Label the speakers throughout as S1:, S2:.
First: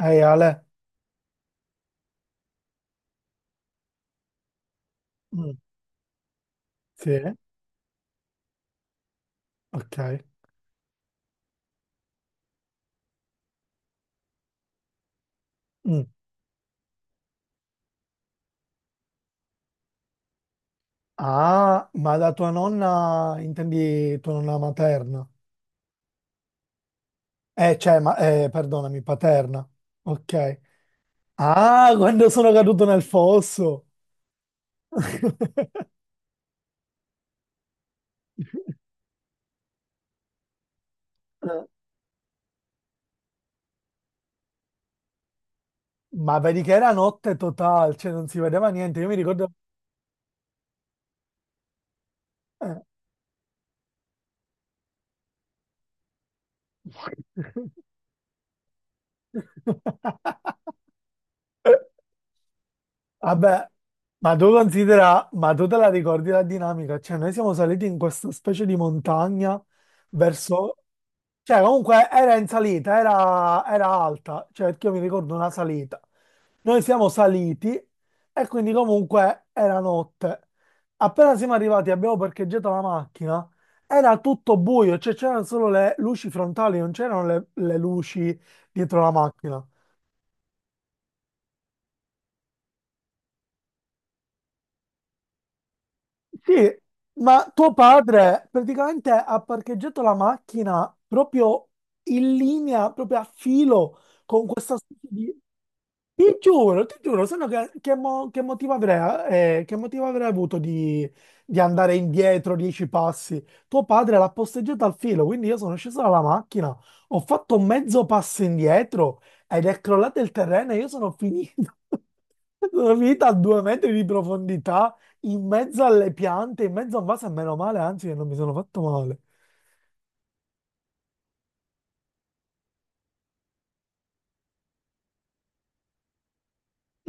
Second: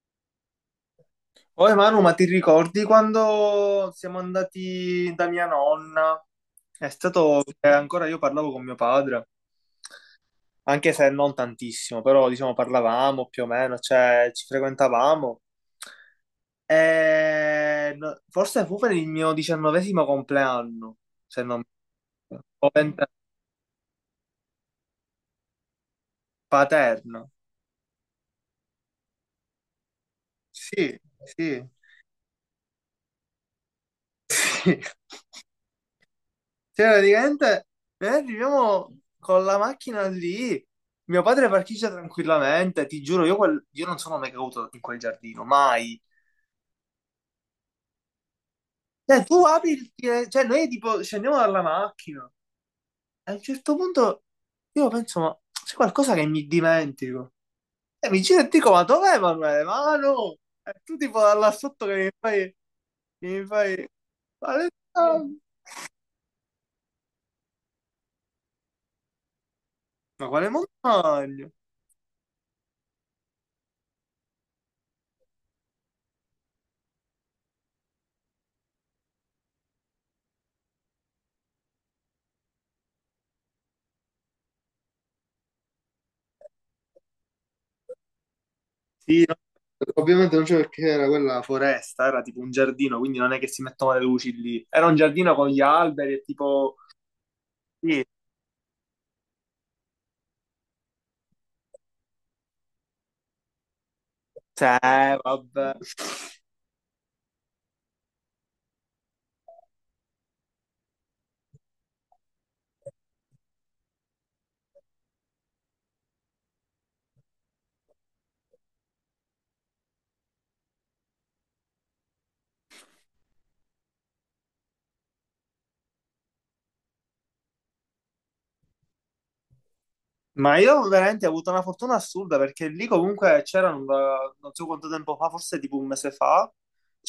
S1: Ehi Ale.
S2: Oh Emanuele, ma ti ricordi quando siamo andati da mia
S1: Mm.
S2: nonna? È
S1: Sì,
S2: stato che ancora io parlavo con mio padre,
S1: ok.
S2: anche se non tantissimo, però diciamo parlavamo più o meno, cioè ci frequentavamo.
S1: Mm.
S2: Forse fu per il mio 19° compleanno, se non mi
S1: Ah, ma da
S2: sbaglio,
S1: tua
S2: o 20°,
S1: nonna intendi tua nonna materna?
S2: paterno.
S1: Cioè, ma, perdonami, paterna. Ok.
S2: Sì, sì,
S1: Ah, quando sono caduto nel fosso.
S2: sì. Cioè, praticamente noi arriviamo con la macchina lì, mio padre parcheggia tranquillamente, ti giuro, io non sono mai caduto in quel giardino, mai.
S1: Ma vedi che era notte totale, cioè non si vedeva niente. Io mi
S2: Cioè, tu
S1: ricordo...
S2: apri il fine- cioè noi tipo scendiamo dalla macchina,
S1: eh.
S2: e a un certo punto io penso, ma c'è qualcosa che mi dimentico. E mi giro e dico, ma dov'è Emanuele? Ma no! E tu tipo da là sotto che mi fai, che mi
S1: Vabbè,
S2: fai,
S1: ma tu
S2: quale-
S1: considera, ma tu te la ricordi la dinamica? Cioè, noi siamo saliti in questa specie di montagna
S2: ma quale
S1: verso...
S2: montagna?
S1: Cioè, comunque era in salita, era alta, cioè perché io mi ricordo una salita. Noi siamo saliti e quindi comunque era notte. Appena siamo arrivati, abbiamo parcheggiato la macchina, era tutto buio, cioè c'erano solo le luci frontali, non c'erano le luci dietro la
S2: Sì,
S1: macchina.
S2: ovviamente non c'è perché era quella foresta, era tipo un giardino, quindi non è che si mettono le luci lì. Era un giardino con gli alberi e
S1: Sì,
S2: tipo...
S1: ma tuo
S2: Sì,
S1: padre praticamente ha parcheggiato la macchina proprio in linea, proprio a filo con questa specie
S2: cioè,
S1: di...
S2: vabbè.
S1: Ti giuro, se no che motivo avrei, che motivo avrei avuto di, andare indietro 10 passi? Tuo padre l'ha posteggiata al filo, quindi io sono sceso dalla macchina, ho fatto mezzo passo indietro ed è crollato il terreno e io sono finito. Sono finito a 2 metri di profondità, in mezzo alle piante, in mezzo a un vaso, e meno male, anzi, che non mi sono fatto male.
S2: Ma io veramente ho avuto una fortuna assurda perché lì comunque c'erano, non so quanto tempo fa, forse tipo un mese fa,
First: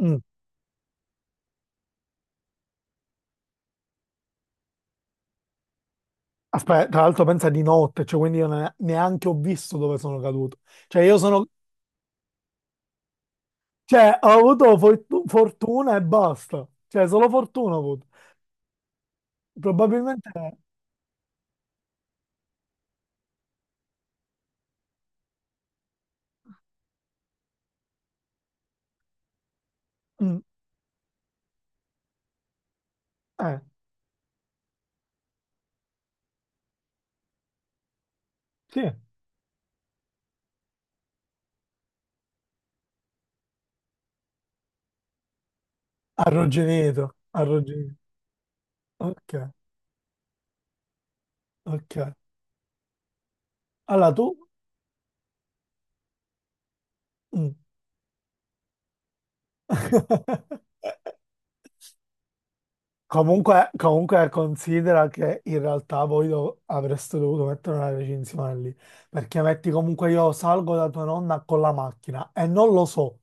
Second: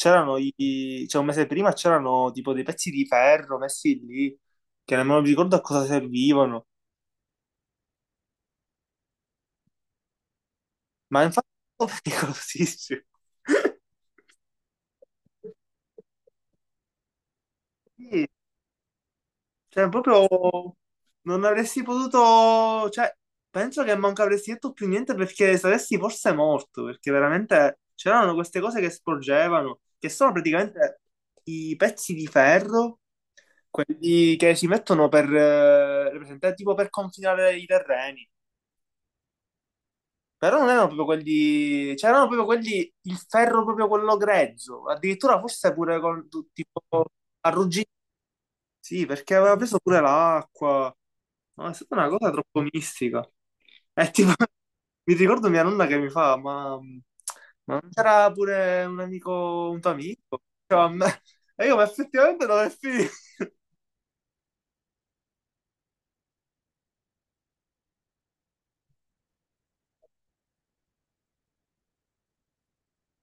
S1: Mm.
S2: cioè un mese prima c'erano tipo dei pezzi di ferro messi lì, che nemmeno mi ricordo a cosa servivano.
S1: Aspetta, tra l'altro pensa di notte, cioè quindi io neanche ho visto dove sono caduto. Cioè io
S2: Ma
S1: sono.
S2: infatti è pericolosissimo.
S1: Cioè, ho avuto fortuna e basta. Cioè, solo fortuna ho avuto.
S2: Cioè,
S1: Probabilmente...
S2: proprio non avresti potuto, cioè, penso che manco avresti detto più niente perché saresti forse morto, perché veramente c'erano queste cose che sporgevano, che sono
S1: Mm,
S2: praticamente i pezzi di ferro,
S1: eh,
S2: quelli che si mettono per, presente, tipo per confinare i terreni.
S1: sì.
S2: Però non erano proprio quelli, c'erano proprio quelli, il ferro proprio quello grezzo, addirittura forse pure con, tipo,
S1: Arrugginito,
S2: arrugginito.
S1: arrugginito.
S2: Sì,
S1: Ok,
S2: perché aveva preso pure l'acqua. Ma è stata una
S1: ok.
S2: cosa troppo mistica. E
S1: Allora,
S2: tipo,
S1: tu...
S2: mi ricordo mia nonna che mi fa,
S1: Mm.
S2: ma non c'era pure un amico, un tuo amico? Cioè, e io, ma effettivamente non è finito.
S1: Comunque, considera che in realtà voi avreste dovuto mettere una recinzione lì, perché metti comunque io salgo da tua nonna con la macchina e non lo so.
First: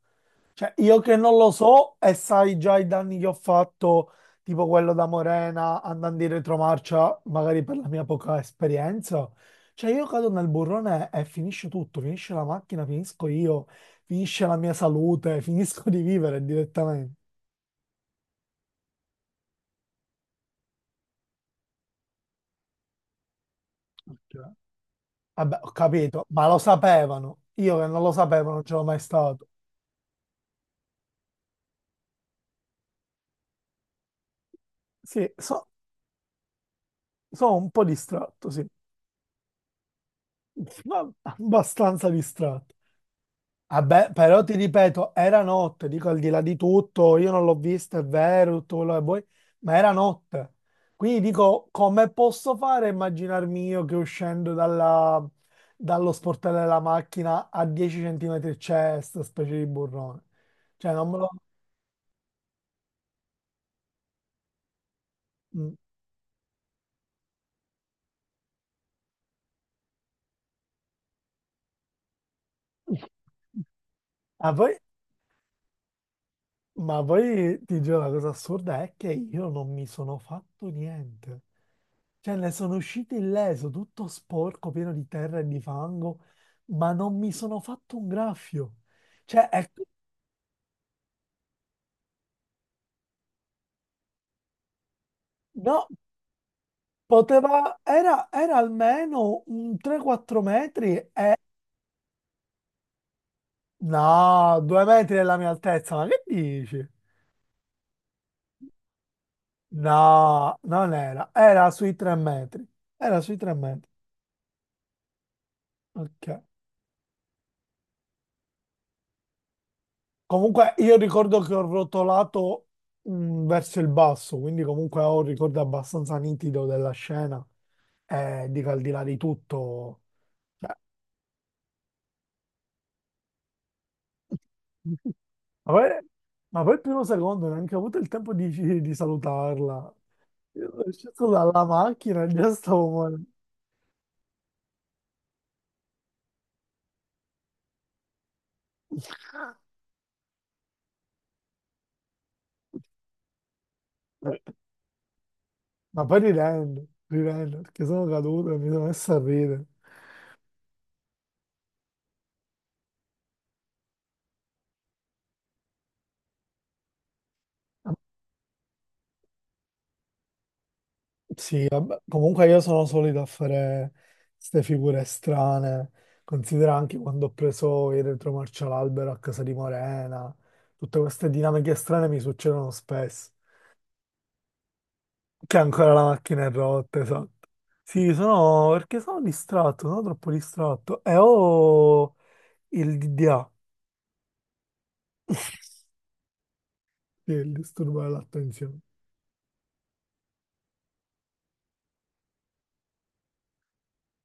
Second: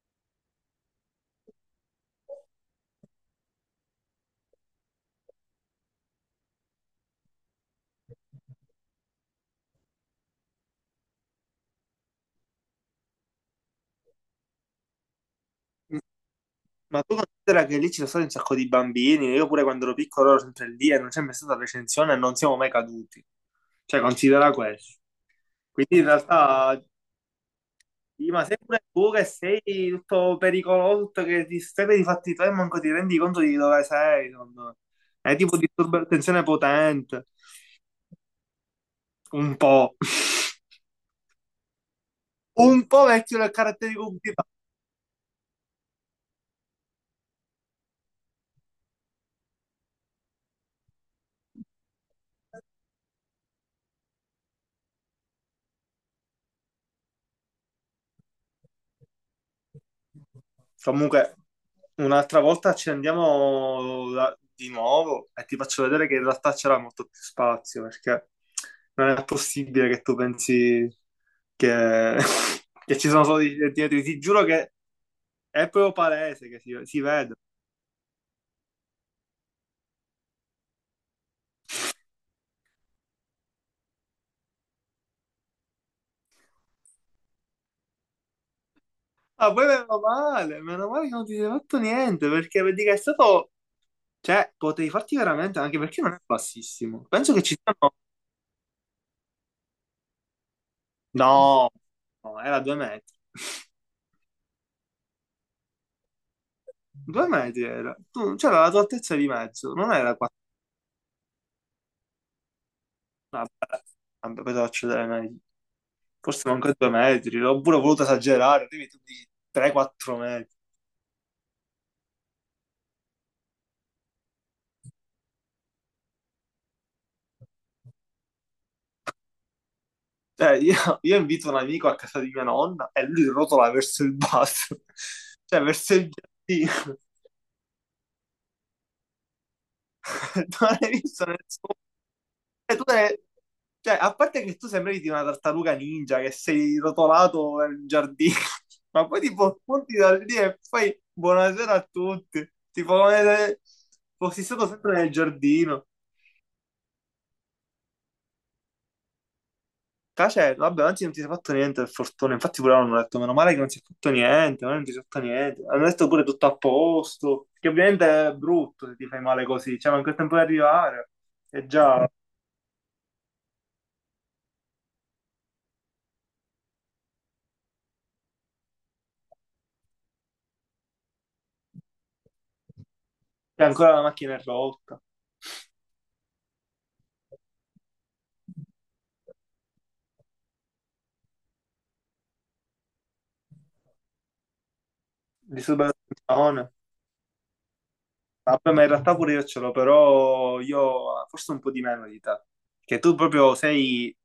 S1: Cioè, io che non lo so e sai già i danni che ho fatto, tipo quello da Morena, andando in retromarcia, magari per la mia poca esperienza. Cioè, io cado nel burrone e finisce tutto, finisce la macchina, finisco io, finisce la mia salute, finisco di vivere
S2: Ma
S1: direttamente.
S2: tu considera che lì ci sono stati un sacco di bambini, io pure quando ero piccolo ero sempre lì e non c'è mai stata recensione e non siamo mai caduti. Cioè,
S1: Cioè,
S2: considera questo.
S1: vabbè, ho
S2: Quindi in
S1: capito, ma lo
S2: realtà
S1: sapevano. Io che non lo
S2: Sì, ma
S1: sapevo
S2: sei
S1: non
S2: pure
S1: c'ero mai
S2: tu che
S1: stato.
S2: sei tutto pericoloso, tutto che ti stai di fatti tuoi e manco ti rendi conto di dove sei, secondo me.
S1: Sì,
S2: È tipo disturbo di attenzione potente.
S1: sono un po' distratto, sì,
S2: Un po'.
S1: ma abbastanza distratto.
S2: Un po' vecchio nel caratterico
S1: Vabbè,
S2: di.
S1: però ti ripeto, era notte, dico al di là di tutto, io non l'ho vista, è vero, tutto quello che vuoi, ma era notte. Quindi dico, come posso fare a immaginarmi io che uscendo dallo sportello della macchina a 10 centimetri c'è questa specie di burrone? Cioè, non me lo...
S2: Comunque, un'altra volta ci andiamo di nuovo e ti
S1: Mm.
S2: faccio vedere che in realtà c'era molto più spazio, perché non è possibile che tu pensi che, che ci sono solo i dietro. Ti giuro
S1: Ah,
S2: che
S1: poi
S2: è proprio palese che si
S1: Ma
S2: vede.
S1: poi ti giuro, la cosa assurda è che io non mi sono fatto niente. Cioè, ne sono uscito illeso, tutto sporco, pieno di terra e di fango, ma non mi sono fatto un graffio. Cioè,
S2: Ah, poi meno male che non ti sei fatto niente, perché vedi che è stato... Cioè, potevi farti veramente, anche
S1: no,
S2: perché non è bassissimo. Penso che ci
S1: poteva,
S2: siano...
S1: era almeno un 3-4 metri e...
S2: No, no, era 2 metri.
S1: No, 2 metri della mia altezza, ma che dici?
S2: 2 metri era. Tu, c'era la tua altezza di mezzo, non era quattro...
S1: No, non era, era sui 3 metri, era sui
S2: Vabbè,
S1: 3 metri.
S2: vabbè, poi devo accedere meglio.
S1: Ok.
S2: Forse manco 2 metri, oppure ho voluto esagerare, quindi tu dici 3-4 metri.
S1: Comunque io ricordo che ho rotolato verso il basso, quindi comunque ho un ricordo abbastanza nitido della scena e dico al di là di tutto.
S2: Cioè, io,
S1: Cioè,
S2: io invito un amico a casa di mia nonna e lui rotola verso il basso, cioè
S1: ma
S2: verso
S1: poi,
S2: il
S1: il
S2: giardino.
S1: primo secondo neanche ho avuto il tempo di salutarla. Io
S2: Non
S1: sono
S2: hai visto
S1: sceso dalla
S2: nessuno.
S1: macchina e già
S2: Eh, tu
S1: stavo
S2: te-
S1: morendo.
S2: cioè, a parte che tu sembri di una tartaruga ninja che sei rotolato nel giardino, ma poi tipo punti da lì e fai buonasera a tutti, tipo come se fossi stato sempre nel giardino.
S1: Ma poi ridendo, ridendo, perché sono caduto e mi sono messo a ridere.
S2: Cioè, vabbè, anzi non ti sei fatto niente per fortuna, infatti pure loro hanno detto meno male che non si è fatto niente, ma non ti sei fatto niente, hanno detto pure tutto a posto, che ovviamente è brutto se ti fai male così, cioè manca il tempo di arrivare
S1: Sì,
S2: e
S1: vabbè,
S2: già
S1: comunque io sono solito a fare queste figure strane. Considera anche quando ho preso il retromarcia all'albero a casa di Morena. Tutte queste dinamiche strane mi succedono spesso.
S2: e ancora la macchina è rotta,
S1: Che ancora la macchina è rotta, esatto. Sì, sono perché sono distratto, sono troppo distratto. E ho il DDA,
S2: disturba la.
S1: sì, il disturbo
S2: Vabbè,
S1: dell'attenzione.
S2: ma in realtà pure io ce l'ho, però io forse un po' di meno di te. Che tu proprio sei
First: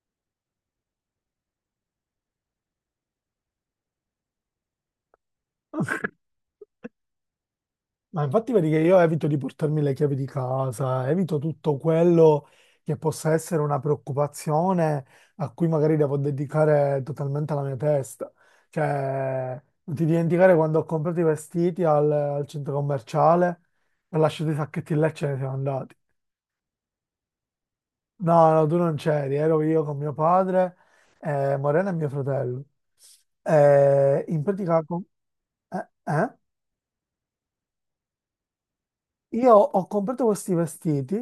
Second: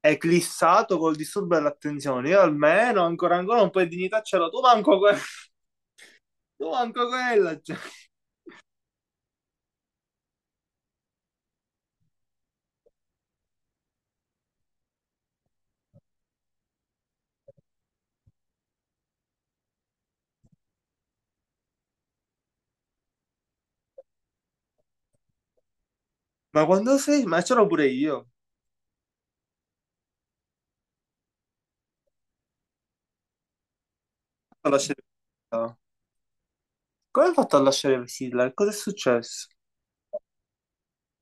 S2: eclissato col disturbo dell'attenzione. Io almeno ancora ancora un po' di dignità ce l'ho. Tu manco, tu manco quella. Cioè.
S1: Ma infatti vedi che io evito di portarmi le chiavi di casa, evito tutto quello che possa essere una preoccupazione a cui magari devo dedicare totalmente la mia testa. Cioè, non ti dimenticare quando ho comprato i vestiti al centro commerciale, ho lasciato i sacchetti là e ce ne siamo andati.
S2: Ma quando sei? Ma ce l'ho pure io.
S1: No, no, tu non c'eri, ero io con mio padre, Morena e mio fratello. In
S2: Ho
S1: pratica...
S2: lasciato- Fiddler.
S1: Eh?
S2: Come hai fatto a lasciare Sidler? Cosa è successo?
S1: Io ho comprato questi vestiti,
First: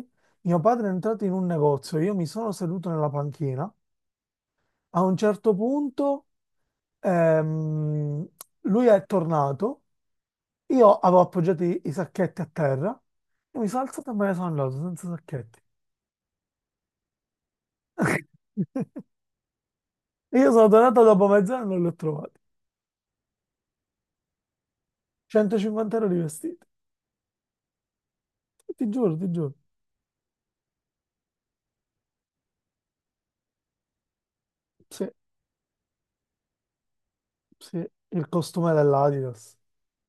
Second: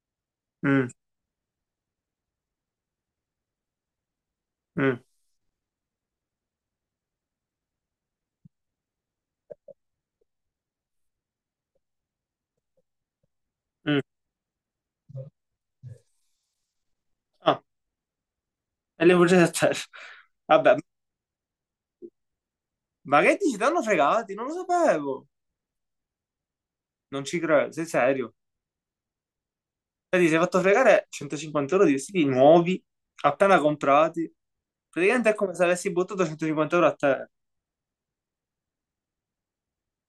S1: mio padre è
S2: Mm,
S1: entrato in un negozio, io mi sono seduto nella panchina, a
S2: mm,
S1: un certo punto ehm, lui è tornato, io avevo appoggiato i sacchetti a terra, e mi sono
S2: mm.
S1: alzato e me ne sono andato senza sacchetti.
S2: Ah, e le bugie a terra.
S1: Io sono
S2: Vabbè,
S1: tornato dopo mezz'ora e non li ho trovati.
S2: ma che dici? Ti hanno fregati? Non lo sapevo.
S1: 150 € di vestiti,
S2: Non ci credo, sei serio?
S1: ti giuro, ti giuro.
S2: Vedi, si è fatto fregare 150 euro di vestiti nuovi, appena comprati.
S1: Sì,
S2: Praticamente è come se avessi buttato 150 euro a te.
S1: sì, il costume dell'Adidas,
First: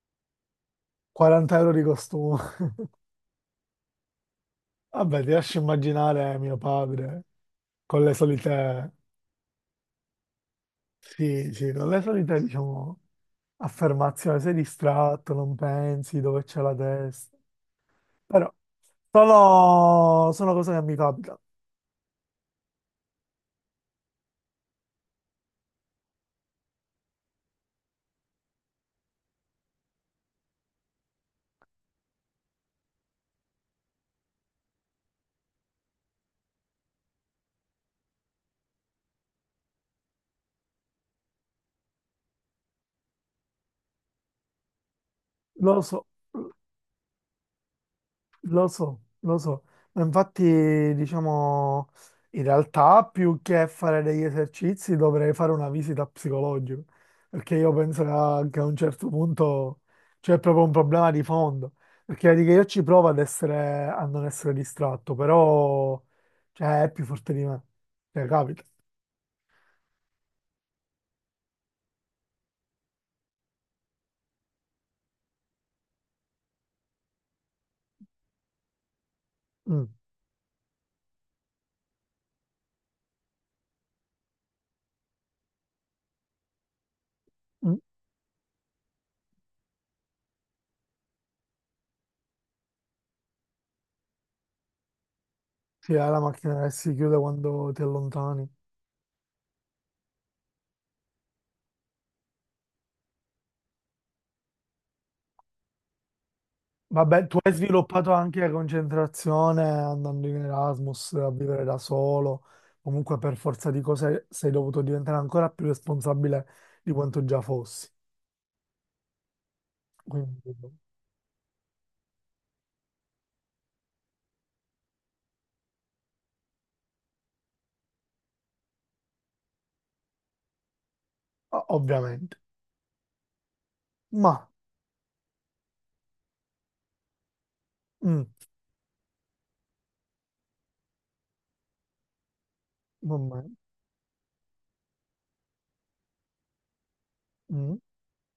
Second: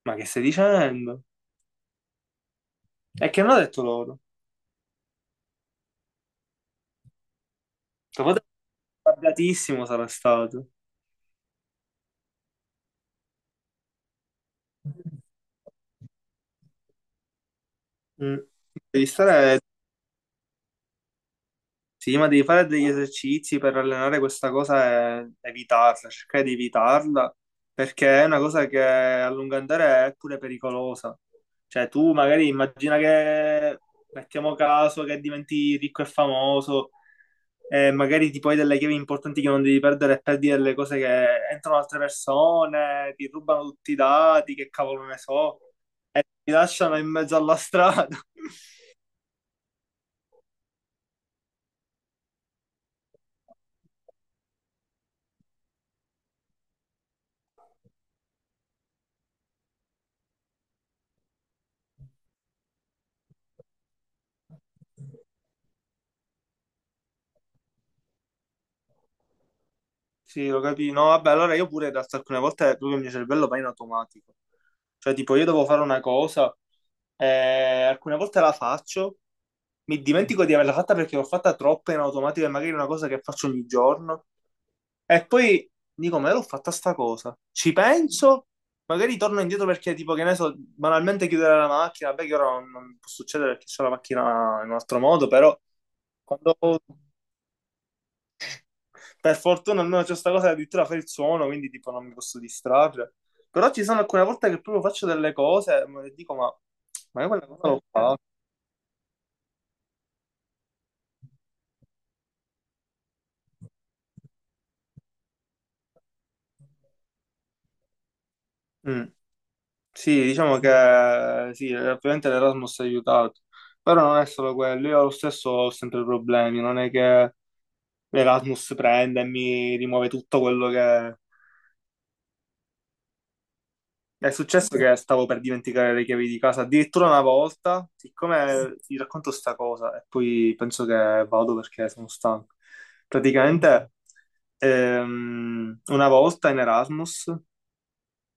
S2: Ma che stai dicendo?
S1: 40 € di costume.
S2: E che non ho detto loro.
S1: Vabbè, ti lascio immaginare mio padre. Con le
S2: Tuo padre
S1: solite,
S2: è arrabbiatissimo sarà stato.
S1: sì, sì, con le solite, diciamo, affermazioni, sei distratto, non pensi dove c'è la testa.
S2: Mm.
S1: Però
S2: Devi stare.
S1: sono cose che mi capitano,
S2: Sì, ma devi fare degli esercizi per allenare questa cosa e evitarla, cercare di evitarla, perché è una cosa che a lungo andare è pure pericolosa. Cioè, tu magari immagina che, mettiamo caso, che diventi ricco e famoso, e magari ti puoi delle chiavi importanti che non devi perdere e perdi delle cose che entrano altre persone, ti rubano tutti i dati, che cavolo ne so,
S1: lo so.
S2: ti lasciano in mezzo alla strada.
S1: Lo so, lo so, ma infatti diciamo in realtà più che fare degli esercizi dovrei fare una visita psicologica, perché io penso che a un certo punto c'è proprio un problema di fondo, perché vedi che io ci provo ad essere, a non essere distratto, però cioè, è più forte di me, cioè capita.
S2: Sì, lo capito. No, vabbè, allora io pure in realtà alcune volte proprio il mio cervello va in automatico. Cioè, tipo, io devo fare una cosa, alcune volte la faccio,
S1: Mm,
S2: mi dimentico di averla fatta perché l'ho fatta troppo in automatico e magari è una cosa che faccio ogni giorno. E poi dico, ma io l'ho fatta sta cosa? Ci
S1: mm.
S2: penso, magari torno indietro perché, tipo, che ne so, banalmente chiudere la macchina, beh, che ora non può succedere perché c'è la macchina in un altro modo, però
S1: Sì, è la
S2: quando...
S1: macchina che si chiude quando ti allontani.
S2: Per fortuna almeno c'è questa cosa che addirittura fa il suono, quindi tipo non mi posso distrarre. Però ci sono alcune volte che proprio faccio delle cose e dico, ma,
S1: Vabbè,
S2: io
S1: tu
S2: quella
S1: hai
S2: cosa l'ho
S1: sviluppato
S2: fatta.
S1: anche la concentrazione andando in Erasmus a vivere da solo. Comunque, per forza di cose, sei dovuto diventare ancora più responsabile di quanto già fossi.
S2: Mm. Sì,
S1: Quindi,
S2: diciamo che sì, ovviamente l'Erasmus ha aiutato, però non è solo quello, io lo stesso ho sempre problemi, non è che l'Erasmus prende e mi rimuove tutto quello che...
S1: ovviamente.
S2: È
S1: Ma,
S2: successo che stavo per dimenticare le chiavi di casa, addirittura una volta,
S1: mm,
S2: siccome ti racconto sta cosa e poi penso che vado perché sono stanco.
S1: vabbè,
S2: Praticamente una volta in Erasmus,
S1: mm,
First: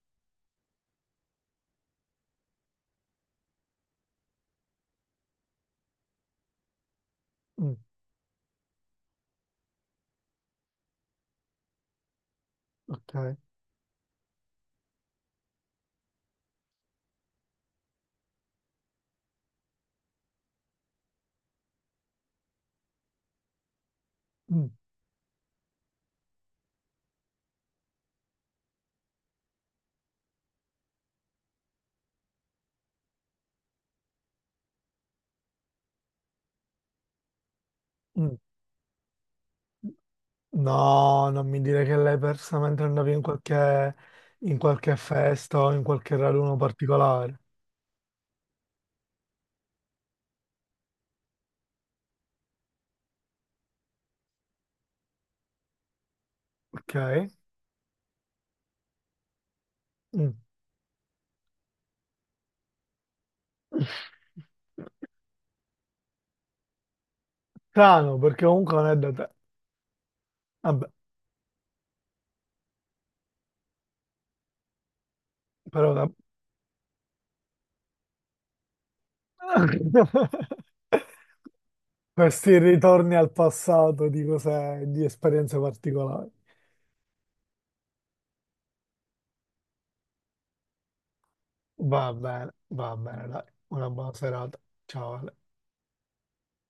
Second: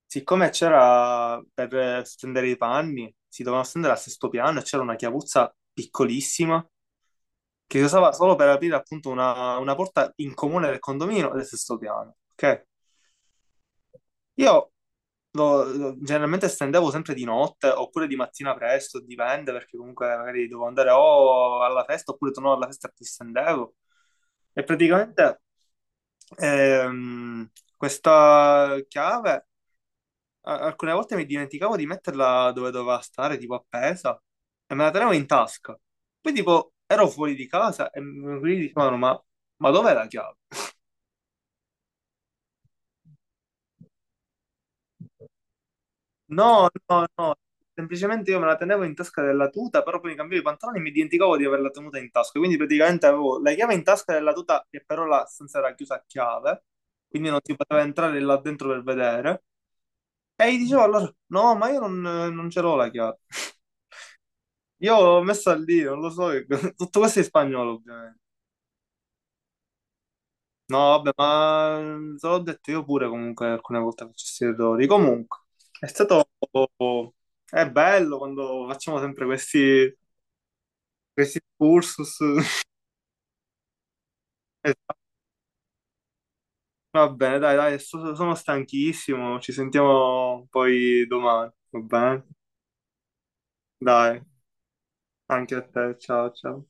S2: siccome c'era per stendere i panni, si dovevano stendere al sesto piano e c'era una chiavuzza piccolissima
S1: mm,
S2: che si usava solo per aprire appunto una porta in comune del condominio del sesto piano, ok?
S1: ok.
S2: Io generalmente stendevo sempre di notte oppure di mattina presto, dipende perché comunque magari dovevo andare o alla festa oppure tornavo alla festa e ti stendevo. E
S1: Mm,
S2: praticamente ehm, questa chiave alcune volte mi dimenticavo di metterla dove doveva stare, tipo appesa, e me la tenevo in tasca. Poi tipo ero fuori di casa e
S1: mm.
S2: mi dicevano ma, dov'è la chiave?
S1: No, non mi dire che l'hai persa mentre andavi in qualche, festa o in qualche raduno
S2: No, no, no,
S1: particolare.
S2: semplicemente io me la tenevo in tasca della tuta, però poi mi cambiavo i pantaloni e mi dimenticavo di averla tenuta in tasca, quindi praticamente avevo la chiave in tasca della tuta che però la stanza era chiusa a chiave,
S1: Ok?
S2: quindi non si poteva entrare là dentro per vedere,
S1: Mm.
S2: e gli dicevo allora, no, ma io non ce l'ho la chiave, io l'ho messa lì, non lo so, che- tutto questo è in spagnolo
S1: Strano,
S2: ovviamente.
S1: perché comunque non è da te.
S2: No,
S1: Vabbè,
S2: vabbè, ma te l'ho detto io pure comunque alcune volte faccio questi errori, comunque, è
S1: però vabbè.
S2: stato... È bello quando facciamo sempre questi... Questi excursus,
S1: Questi ritorni al passato di cose,
S2: esatto,
S1: di esperienze particolari.
S2: va bene, dai, dai, sono stanchissimo, ci sentiamo poi domani, va bene?
S1: Va bene, dai. Una buona
S2: Dai,
S1: serata. Ciao, Ale.
S2: anche a te, ciao, ciao.